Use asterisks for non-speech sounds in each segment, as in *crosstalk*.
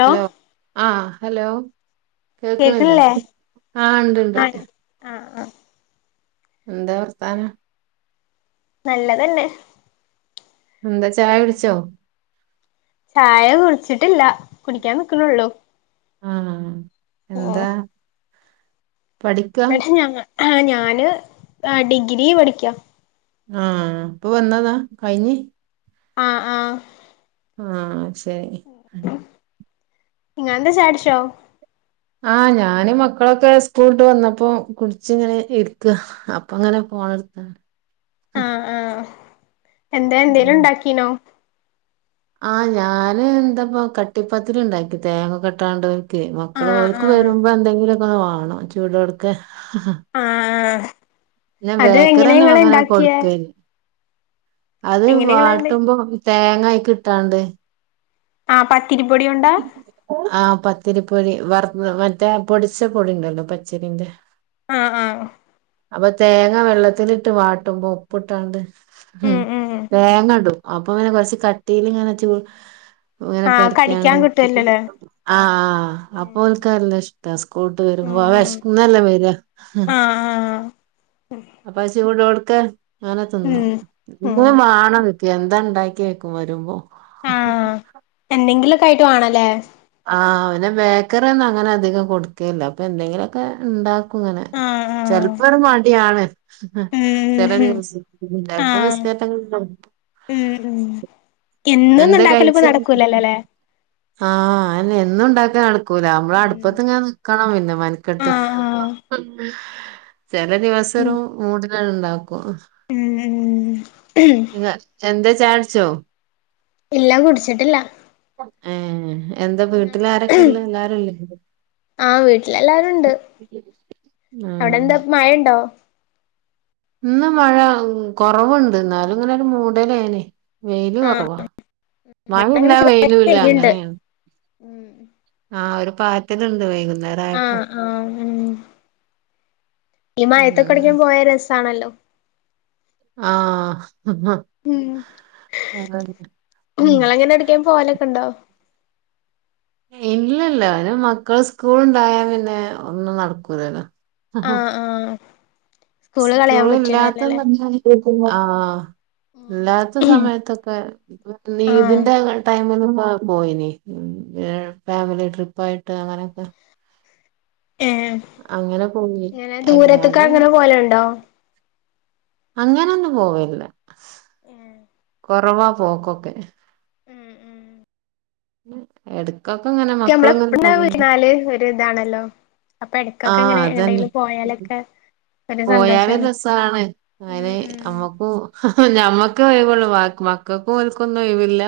Hello ആ ആ hello കേൾക്കണില്ലേ കേക്ണ്ല്ലേ ആഹ് ഇണ്ട്ണ്ട് ആ ആ ആ എന്താ വർത്താനം നല്ല തന്നെ എന്താ ചായ കുടിച്ചോ ചായ കുട്ച്ച്ട്ടില്ല കുടിക്കാൻ നിക്ണോള്ളൂ ആ ആ എന്താ പഠിക്കാ ഇവടെ ഞങ്ങ ആ ഞാന് ആ ഡിഗ്രി പഠിക്കാ ആഹ് ഇപ്പൊ വന്നതാ കഴിഞ്ഞ് ആഹ് ആഹ് ആഹ് ശ ഇങ്ങളെന്താ ചായ കുടിച്ചോ? ആഹ് ഞാനും മക്കളൊക്കെ സ്കൂള്ട്ട് വന്നപ്പോ കുടിച്ച് ഇങ്ങനെ ഇരിക്ക അപ്പങ്ങനെ ഫോണ് എടുത്ത അ ആ ആ എന്താ എന്തേലും ഉണ്ടാക്കീനോ? ആഹ് ഞാന് എന്താപ്പ കട്ടിപ്പത്തിരി ഇണ്ടാക്കി തേങ്ങക്കെ ഇട്ടാണ്ട് ആ മക്കള് ആ ഓൽക്ക് വരുമ്പോ എന്തെങ്കിലൊക്കെ വേണം ചൂടൊടുക്കെ ആ ഞാൻ അത് ബേക്കറി എങ്ങനെ ഒന്നും നിങ്ങള് അങ്ങനെ ഉണ്ടാക്കിയേ കൊടുക്കേല്ല അത് എങ്ങനെ നിങ്ങള് വാട്ടുമ്പോ- തേങ്ങായി - ട്ടാണ്ട് ആ പ- പത്തിരി പൊടിയുണ്ടോ ആഹ് പത്തിരിപ്പൊടി വറുത്തത് മറ്റേ പൊടിച്ച പൊടി ഉണ്ടല്ലോ പച്ചരിന്റെ ആഹ് ആഹ് അപ്പൊ തേങ്ങ വെള്ളത്തിട്ട് വാട്ടുമ്പോ ഉപ്പിട്ടാണ്ട്- ഉം തേങ്ങടും അപ്പൊ ഇങ്ങനെ കൊറച്ച് കട്ടിൽ ഇങ്ങനെ ചൂ ഇങ്ങനെ ആ കടിക്കാൻ പരത്തിയാണ് കിട്ടുവല്ലോല്ലേ ആഹ് ആ അപ്പൊ ഉം ഓൽക്ക് നല്ല ഇഷ്ടാ സ്കൂള് വിട്ട് വരുമ്പോ ഉം വെശന്നല്ലെ വരിക ആ ആ അപ്പാ ചൂടോടെ ക്ക *unintelligible* അങ്ങനെ ഉം തിന്നും ഉം എപ്പളും വാണം എന്താ ഉണ്ടാക്കി വക്കും വരുമ്പോ അ യിട്ട് വാണല്ലേ? ആഹ് പിന്നെ ബേക്കറി ഒന്നും അങ്ങനെ അധികം കൊടുക്കേല്ല. അപ്പൊ എന്തെങ്കിലുമൊക്കെ ഉണ്ടാ ഇങ്ങനെ ആഹ് ആഹ് ചെലപ്പോര് മടി ആണ്. ഉം ചെല ഉം ദിവസം ചെലപ്പ ആഹ് ബിസ്‌കറ്റ് ഉം ഉം എന്നൊന്നും എന്താ ഉണ്ടാക്കല് ഇപ്പോ കഴിച്ച്? നടക്കൂലല്ലോല്ലേ ആഹ് അന്നെ എന്നും ഉണ്ടാക്കാൻ നടക്കൂല നമ്മള് ഉം അടുപ്പത്ത് ഇങ്ങനെ നിക്കണം പിന്നെ മനക്കെട്ട് ആഹ് ആഹ് ചെല ദിവസോരു ഉം മൂഡ് കണ്ടാ ഉം ഉം എന്താ ചായ കുടിച്ചോ ഇല്ല കുടിച്ചിട്ടില്ല ഏഹ് എന്താ വീട്ടില് ആരൊക്കെ ഉള്ളേ എല്ലാരും ഇല്ലേ ആഹ് വീട്ടിലെല്ലാരും ഉണ്ട് അവിടെ എന്താ ആഹ് മഴയുണ്ടോ ഇന്ന് മഴ കൊറവുണ്ട് എന്നാലും ഇങ്ങനെ ഒരു മൂടലാണെ വെയില് ആഹ് കൊറവാ. മഴിം ഇവിടെ ഇല്ല അങ്ങനെ ചെറുതായിട്ട് വെയിലും ഇല്ല പെയ്യുണ്ട് അങ്ങനെയാണ്. ആഹ് ഒരു പാറ്റല്ണ്ട് വൈകു ആഹ് ആഹ് ഉം ഈ മഴത്തൊട്ക്കെ ഉം പോയാൽ രസ് താണല്ലോ ആഹ് ഉം *unintelligible* ഉം നിങ്ങളങ്ങനെ എവിടേക്കും പോവലൊക്കെ ഉണ്ടോ ഇല്ലല്ല അയ്ന് മക്കള് സ്കൂളുണ്ടായാൽ പിന്നെ ഒന്നും നടക്കൂലല്ലോ ആ ആ സ്‌കൂൾ ഇല്ലാത്തന്ന് *unintelligible* ആഹ് ഇല്ലാത്ത സമയത്തൊക്കെ ആഹ് നീതിന്റെ ടൈമിൽ പ പോയിനി ഫാമിലി ട്രിപ്പ് ആയിട്ട് അങ്ങനൊക്കെ ഏഹ് പോയി ഇങ്ങനെ ദൂരത്ത്ക്ക് അല്ലാതെ അങ്ങനെ പോകലിണ്ടോ അങ്ങനൊന്നും പോവേല്ല ഏഹ് കൊറവാ പോക്കൊക്കെ ഉം ഉം എട് ക്കമ്മള് എപ്പ്ള് വീണാല് ഒര് ഇതാണല്ലോ അപ്പൊ എടക്കൊക്കെ ആഹ് എങ്ങനെ അതന്നെ എങ്ങട്ടെങ്കിലും പോയാലൊക്കെ ഒരു പോയാല് സന്തോഷാണ് രസണ് അങ്ങനെ ഉം ഉം നമ്മക്കും ഞമ്മക്കെ ഒഴിവൊള്ളൂ മക്കൾക്കും ഓൽക്കൊന്നും ഒഴിവില്ല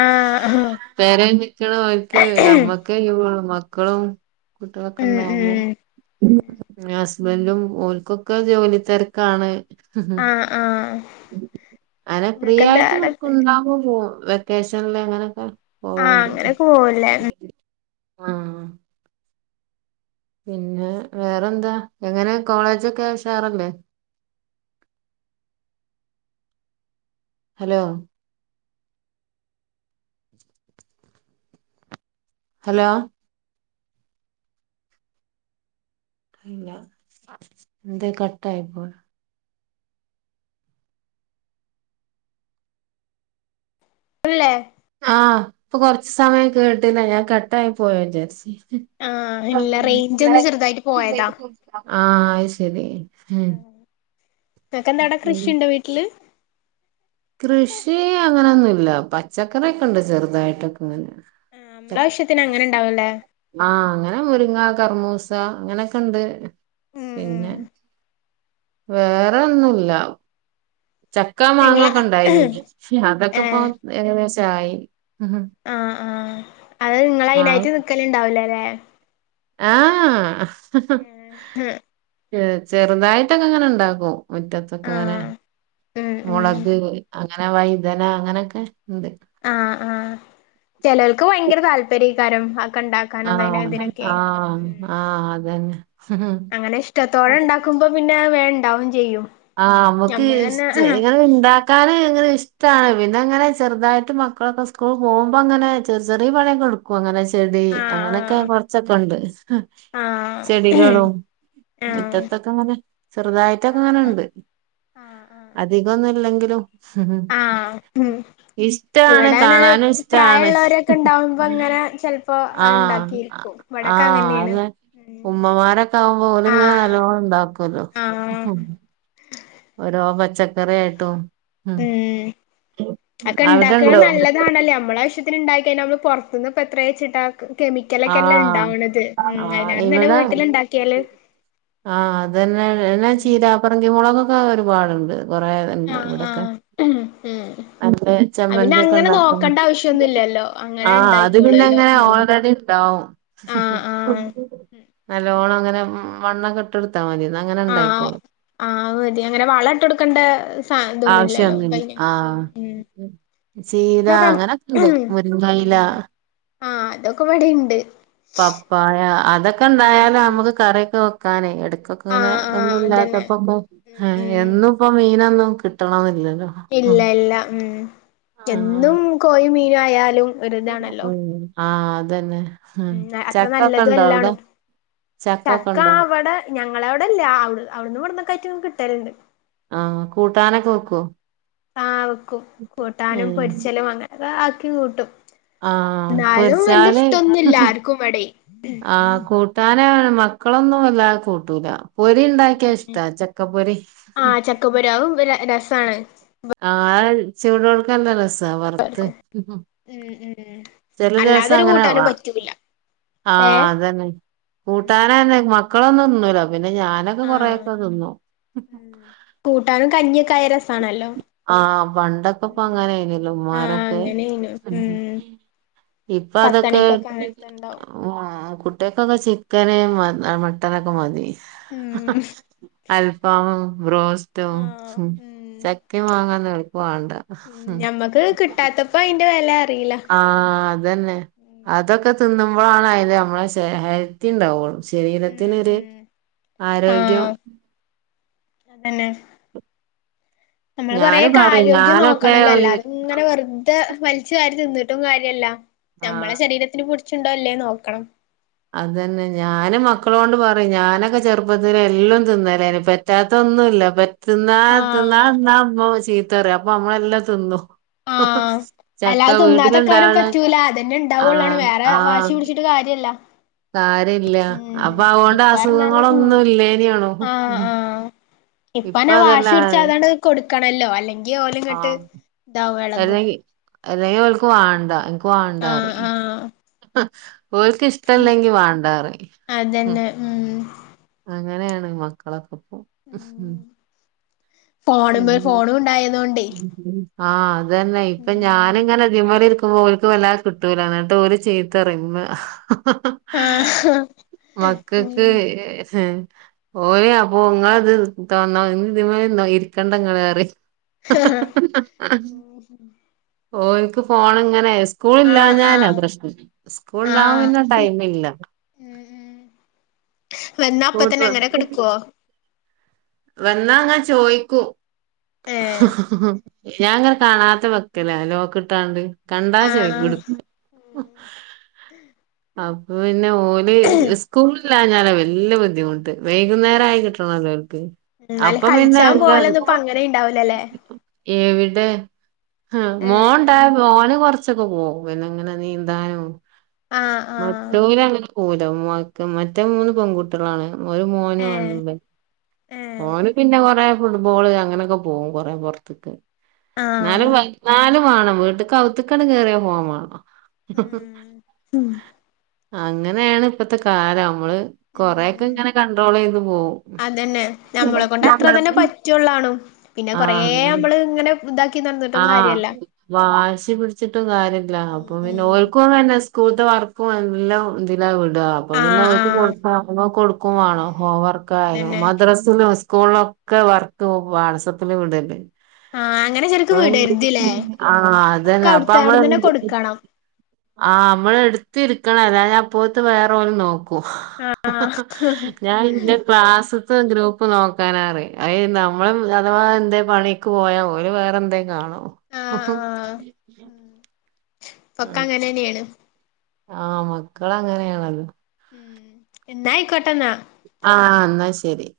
ആഹ് പേരെ നിക്ക്ണ ഓൽക്ക് അമ്മക്കേയു *unintelligible* ക്കളും കുട്ടികളൊക്കെ ഉം ഉണ്ടാവുമ്പോ ഉം *inaudible* ബൻഡും ഓൽക്കൊക്കെ ജോലി തരക്കാണ് *unintelligible* ആഹ് ആഹ് ഇങ്ങക്കെന്താ പ്രിയായിട്ട് അവടെ ണ്ടാകുമ്പോ പോകും വെക്കേഷൻല് എങ്ങനെക്കെ ആ അങ്ങനെ ക്കെ പോവല്ലേ ന്ന് ആ പിന്നെ വേറെന്താ എങ്ങനെ കോളേജൊക്കെ ഉസാറല്ലേ ഹലോ ഹലോ അല്ല എന്തേ കട്ടായി പോയോ *unintelligible* ആഇപ്പൊ കൊറച്ച് സമയം കേട്ടില്ല ഞാൻ കട്ടായി പോയോ ജാർച്ചി ആ ഇല്ല റേഞ്ച് ഒന്ന് ചെറുതായിട്ട് പോയതാ ആ ആയി ശരി ഉം ആ നിനക്ക് എന്താ ടെ കൃഷിയുണ്ടോ വീട്ടില് കൃഷി അങ്ങനെയൊന്നും ല്ല പച്ചക്കറിയൊക്കെ ഉണ്ട് ചെറുതായിട്ടൊക്കെങ്ങനെ ആഹ് നമ്മളെ ആവശ്യത്തിന് അങ്ങനെ ഇണ്ടാവുല്ലേ ആ അങ്ങനെ മുരിങ്ങ കർമ്മൂ സ അങ്ങനെയൊക്കെ ഉണ്ട് ഉം പിന്നെ ഉം വേറെ ഒന്നുംല്ല ചക്കാ നിങ്ങള മാങ്ങൊക്കെ ഇണ്ടായിന ഏ അതൊക്കെപ്പം ഏകദേശ ചായി ഹ ഹ ആ ആ അത് നിങ്ങൾ അതിനായിട്ട് നിൽക്കല്ണ്ടാവൂലാലേ ആ *unintelligible* *unintelligible* ചെറുതായിട്ടൊക്കെ അങ്ങനെ ഉണ്ടാക്കും ആ മുറ്റത്തൊക്കെങ്ങനെ ഉം ഉം മുളക് ങ്ങനെ വൈദന അങ്ങനെക്കെ ആ ആ ചെലോൽക്ക് ഭയങ്കര താല്പര്യ രം ഹ ആആആ അതന്നെ അങ്ങനെ ഇഷ്ടത്തോടെ ഉണ്ടാക്കുമ്പോ പിന്നെ വേണ്ട- ഡൗൺ ചെയ്യൂ ആ നമ്മുക്ക് ഇങ്ങെനെ ഇണ്ടാക്കാന് ഭയങ്കര ഇഷ്ടമാണ് പിന്നെ അങ്ങനെ ചെറുതായിട്ട് മക്കളൊക്കെ സ്കൂൾ പോകുമ്പോ അങ്ങനെ ചെറിയ പണിയൊക്കെടുക്കും അങ്ങനെ ചെടി ആ അങ്ങനെയൊക്കെ കൊറച്ചൊക്കെ ഉണ്ട്. ആ ആ ചെടികളും ആ മുറ്റത്തൊക്കെ അങ്ങനെ ആ ചെറുതായിട്ടൊക്കെ അങ്ങനെണ്ട്. ആ ആ അധികൊന്നുംല്ലെങ്കിൽ! ഉ ആ ഉം ഇഷ്ടാണ് ഇവിടെങ്ങനെ കാണാനും ഇഷ്ടാണ്! പ്രായള്ളോരൊക്കെ ഇണ്ടാവുമ്പോ ഇങ്ങനെ ചെലപ്പോ അത് ആഹ! ഇണ്ടാക്കിയിരിക്കും ഇവിടൊക്കെ ആഹ!.. അങ്ങനെയാണ് അല്ല ഉം ഉമ്മമാരൊക്കെ ആകുമ്പോ പോലും ഇങ്ങനെ ആഹ് നല്ലോണം ഉണ്ടാക്കല്ലോ. ആഹ് ഓരോ പച്ചക്കറ ആയിട്ടും ഉം ഒക്കെ ഇണ്ടാക്കണ അവിടെണ്ടോ നല്ലതാണല്ലേ! നമ്മള ആവശ്യത്തി- ക്കിക്കഴിഞ്ഞു നമ്മള് പുറത്തുന്ന്പ്പൊ എത്രയച്ചിട്ടാ ആഹ ആ അയിനാറും നല്ലത് ഇവിടെ ആഹ! വീട്ടിലിണ്ടാക്കിയാല് അത് തന്നെ എന്നെ ഉം ചീരാപ്പറങ്കി മുളക്കെ ക്ക ഒരുപാടുണ്ട്. കൊറെണ്ട് ആഹ് ഇവിടെക്കെ ആഹ് ഉം ഉം അ അത് പിന്നെ ചമ്മന്തിക്കെ അങ്ങനെ ഉണ്ടാക്ക നോക്കണ്ട ആവശ്യൊന്നുല്ലല്ലോ അങ്ങനെ ആ അത് ഇണ്ടായിക്കോളല്ലോ പിന്നെങ്ങനെ ഉം ഓര ണ്ടാവും ആഹ് ആഹ് നല്ലോണം െടു *unintelligible* ആഹ ആ മതി അങ്ങനെ വള ഇട്ട് കൊടുക്കണ്ട ആവശ്യൊന്നുമില്ല ആ ചീത എന്താ റം അങ്ങനൊക്കെണ്ട് ഉം മുരിങ്കയില ആഹ് അതൊക്കെ ഇവിടെണ്ട് പപ്പായ അതൊക്കെ ഉം ഉണ്ടായാല ഉം നമുക്ക് കറിക്കെ നോക്കാനെ എടു- ങ്ങനെ ആഹ് ആഹ് ഒന്നുംല്ലാത്ത അതന്നെ ഉം ഉം എന്നും ഇപ്പ മീനന്നും കിട്ടണമെന്നില്ല. ഇല്ല ഇല്ല ഉം ആഹ് എന്നും കോയി മീ- ആയാലും ഉം! ആഹ അതന്നെ. ഉം ഉ അത്ര ചക്കൊക്കെ നല്ലത ഉണ്ടോ വല്ലാണ് അവിടെ ചക്കൊക്കെ ചക്ക ഉണ്ടോ അവിടെ ഞങ്ങള അവിടെല്ലേ അ അവിടുന്ന് ഇവിടന്നൊക്ക ആയിട്ട് കിട്ടലുണ്ട് ആഹ് കൂട്ടാനൊക്കെ വെക്കുവോ ആ... കൂട്ടാനും പൊരിച്ചലും അങ്ങനെ- ബാക്കി കൂട്ടും ആഹ എന്നാലും വല്യ പൊരിച്ചാല് ഇഷ്ടൊന്നുല്ല ആർക്കും ഇവിടെ ആഹ കൂട്ടാനണ- മക്കളൊന്നും വ ല്ലാതെ കൂട്ടൂല. പൊരി ഉണ്ടാക്കിയാ ഉം ഉം ഇഷ്ടാ ചക്ക പൊരി. ആഹ് ചക്കപ്പുരാവും രസാണ് ആ *unintelligible* *inaudible* വർത്ത് എല്ലാർക്കും ഉം ഉം ചെലെ ദിവസം അല്ലാതൊരു അങ്ങനെ കൂട്ടാനും പറ്റൂല ആഹ് ഏഹ് അതന്നെ കൂട്ടാന ന്നെ മ ക്കളൊന്നും ന്ന്ല്ല പിന്നെ ഞാനൊക്കെ ആഹ് കൊറെക്കെ തിന്നു. ഉം കൂട്ടാനും കഞ്ഞിയൊക്കെ ആയ രസാണല്ലോ ആഹ് പണ്ടൊക്കെ ഇപ്പ ഉം അങ്ങനെയിന്യല്ലോ ആഹ് ഉമ്മാരൊക്കെ അങ്ങനെയ്നു ഉം ഇപ്പ അതൊക്കെ പത്തണിക്കൊക്കെ അങ്ങനത്തെണ്ടാവും ആഹ് കുട്ടിയക്കൊക്കെ ചിക്കന് അ മട്ടനൊക്കെ മതി ഉം അല്പ്പം ബ്രോസ്റ്റും ആഹ് ഉം ക്കെ വാങ്ങാൻ എളപ്പ വണ്ട ഉം ഞമ്മക്ക് കിട്ടാത്തപ്പോ അയിന്റെ വെല അറിയില്ല ആ ഹ് അതന്നെ ഉം അതൊക്കെ തിന്നു ന്നുമ്പളാണ് അതിന്റെ നമ്മളെ ശ ഹെൽത്തി ഇണ്ടാവള്ളൂ ഉം ശരീരത്തിനൊരു ഉം ആരോഗ്യം തന്നെ നമ്മള് ഞാന് കൊറെേയൊക്കെ പറയും ആരോഗ്യം ഞാനൊക്കെ നോക്കണല്ലോ അല്ലാതങ്ങനെ വെറുതെ വലിച്ചു വാരി തിന്ന് ട്ടും കാര്യല്ല നമ്മളെ ആഹ് ശരീരത്തിന് കുട് ച്ച്ണ്ടോ ല്ലേ നോക്കണം അതന്നെ ഞാന് മക്കളോണ്ട് പറിം ഞൻ നൊക്കെ ചെറുപ്പത്തിന് എല്ലാം തിന്നലന് പറ്റാത്തൊന്നുംല്ല പ തിന്ന ആഹ് തിന്നാതമ്മ ചിത് തറി അപ്പൊ നമ്മളെല്ലാം തിന്നും ആഹ് ചക്ക അല്ലാതെ തിന്നാതെക്കാനും വീട്ടിലുണ്ടാവണ പറ്റൂല അതന്നെ ഉണ്ടാവുള്ളാണ് ആഹ് വേറെ വാശി ആഹ് പിടിച്ചിട്ട് കാര്യല്ല കാര്യല്ല ഉം അപ്പൊ അവോണ്ട് ഇപ്പ പറഞ്ഞാല് ഉം അസുഖങ്ങളൊന്നുംല്ലേനാണും ഇപ്പ ഞാൻ വാശി പിടിച്ച അതാണ്ട് കൊ ക്കണല്ലോ അല്ലെ ങ്കി ഓല് ങ്ങട്ട് ആഹ് താ അല്ലെങ്കി അല്ലെങ്കി ക്ക് വാണ്ട ആഹ് പോവണ്ടാറി ആഹ് ഓൾക്ക് ഇഷ്ടമല്ലെങ്കിൽ വേണ്ടായെന്നു പറയും. ഉം.. അങ്ങനെയാണ് മക്കളെ ഉം ഫോണുമ ഫോണും ഉണ്ടായതൊണ്ടേ ആ.... അതു തന്നെ ഇപ്പൊ ഞാന് ഇങ്ങനെയ്തുമേൽ ഇരിക്ക് ഓക്ക് വല്ലാത കിട്ടൂല എന്നിട്ട് ഓര് ചീത്ത പറയുമ്പോ ആഹ് മക്കക്ക് ഓയ അപ്പൊ ഉങ്ങത് തന്ന ഇ *unintelligible* കണ്ടങ്ങറി ഹാ ഹാ ഹാ ഹ ഒക്കുക്ക് ഫോൺ ഇങ്ങനെ ആഹ് സ്കൂളിലാഞ്ഞാൽ ആഹ് പ്രശ്നം. സ്കൂളണ്ടാകൻ ആഹ് പിന്നെ ടൈമില്ല വന്നാ അപ്പോ കൂട്ട് തന്നെ അങ്ങനെ കിടുക്കുവോ വന്നാങ്ങാ ചോദിക്കും ഏഹ് ഞാനാങ്ങനെ കാണാതെവാക്കും ലോക്ക് ഇട്ടാണ്ട് കണ്ടാ ആഹ് ചോദിക്കും ആഹ് എടുക്കും ഉം ആ പിന്നെ ഓള് സ്കൂള് ഇല്ലാഞ്ഞല്ലാ വലിയ ബുദ്ധിമുട്ട് ഉം വൈകുന്നേരം ആയി കിട്ടണല്ലോ അവർക്ക് ഉം അന്നാലും കളിച്ചാൻ പോലന്നും ഇപ്പോ അങ്ങനെ ഉണ്ടാവിലല്ലേ എവിടെ? ആ മോന്നുണ്ട ഏഹ് മോന് കൊറച്ച് കുറച്ചുച്ചൊക്കെ പോ പിന്നെ എങ്ങനെ നീന്താനും ആഹ് ആഹ് മറ്റൊരു അങ്ങനെ പോകില്ല മറ്റേ മൂന്ന് പെൺകുട്ടികളാണ് ഒരു ഏഹ് മോനുമാണല്ലേ ഏഹ് ഓന് പിന്നെ കൊറ ഫുട്ബോള് അങ്ങനെയൊക്കെ പോകും കുറെയൊക്കെ പുറത്തക്ക്. ആഹ് എന്നാലും നാലു വേണ വീട്ട്ക്ക് അവുത്ത്ക്കണ്ട് കേറിയ ഫോൺ വാണം ഉം ഉം അങ്ങനെയാണ് ഇപ്പത്തെ കാലം നമ്മള് കൊറെയൊക്കെ ഉം ഇങ്ങനെ കണ്ട്രോള് ചെയ്ത് പോവും അതന്നെ നമ്മളെ കൊണ്ട് അത്ര തന്നെ *unintelligible* പറ്റുള്ളാണും പിന്നെ ആ കൊറേ നമ്മള് ഇങ്ങനെ ഇതാക്കി ആ നടന്നിട്ടും കാര്യല്ല ഉം വാശി പിടിച്ചിട്ടും കാര്യല്ല. അപ്പൊ പിന്നെ ഉം ഓൽക്കുങ്ങന്നെ കൂത്ത വർക്കും എല്ലാം ഇതില വ ആഅപ്പൊ പിന്നെ ആഹ് ആഹ് *unintelligible* കൊടുക്കും വേണം ഉം ഹോം വർക്ക് ആയാലോ അതന്നെ മദ്ര സ്കൂളിലൊക്കെ വർക്ക് വാട്സപ്പിൽ വിണ്ടേണ്ട്. ആഹ് അങ്ങനെ ശരിക്ക് വിടരുതില്ലേ *unintelligible* ആ ഒക്കെ അതന്നെ അപ്പം അവിടുത്തെ നമ്മള് അവിടന്ന് എന്ത് തന്നെ ചെ കൊടുക്കണം ആ നമ്മള് എടുത്തിരിക്കണ അല്ല ഞാൻ അപ്പോത്ത് വേറെ ഒന്ന് നോക് ആഹ് ആഹ് ഞൻ എൻ്റെ ക്ലാസ് ഇപ്പംഗ്രൂപ്പ് നോക്കാനാറിയാം ഏ നമ്മള് അഥവാ എന്തേ പണിക്ക് പോയാ ഒരു പന്തേ കാണോ ഉം ഉം ഇപ്പക്ക അങ്ങനെ തന്നെയാണ്. ആ മക്കള് അങ്ങനെയാണല്ലോ. ഉം എന്നാ നായി കോട്ടെ എന്ന. ആഹ് എന്നാ ശരി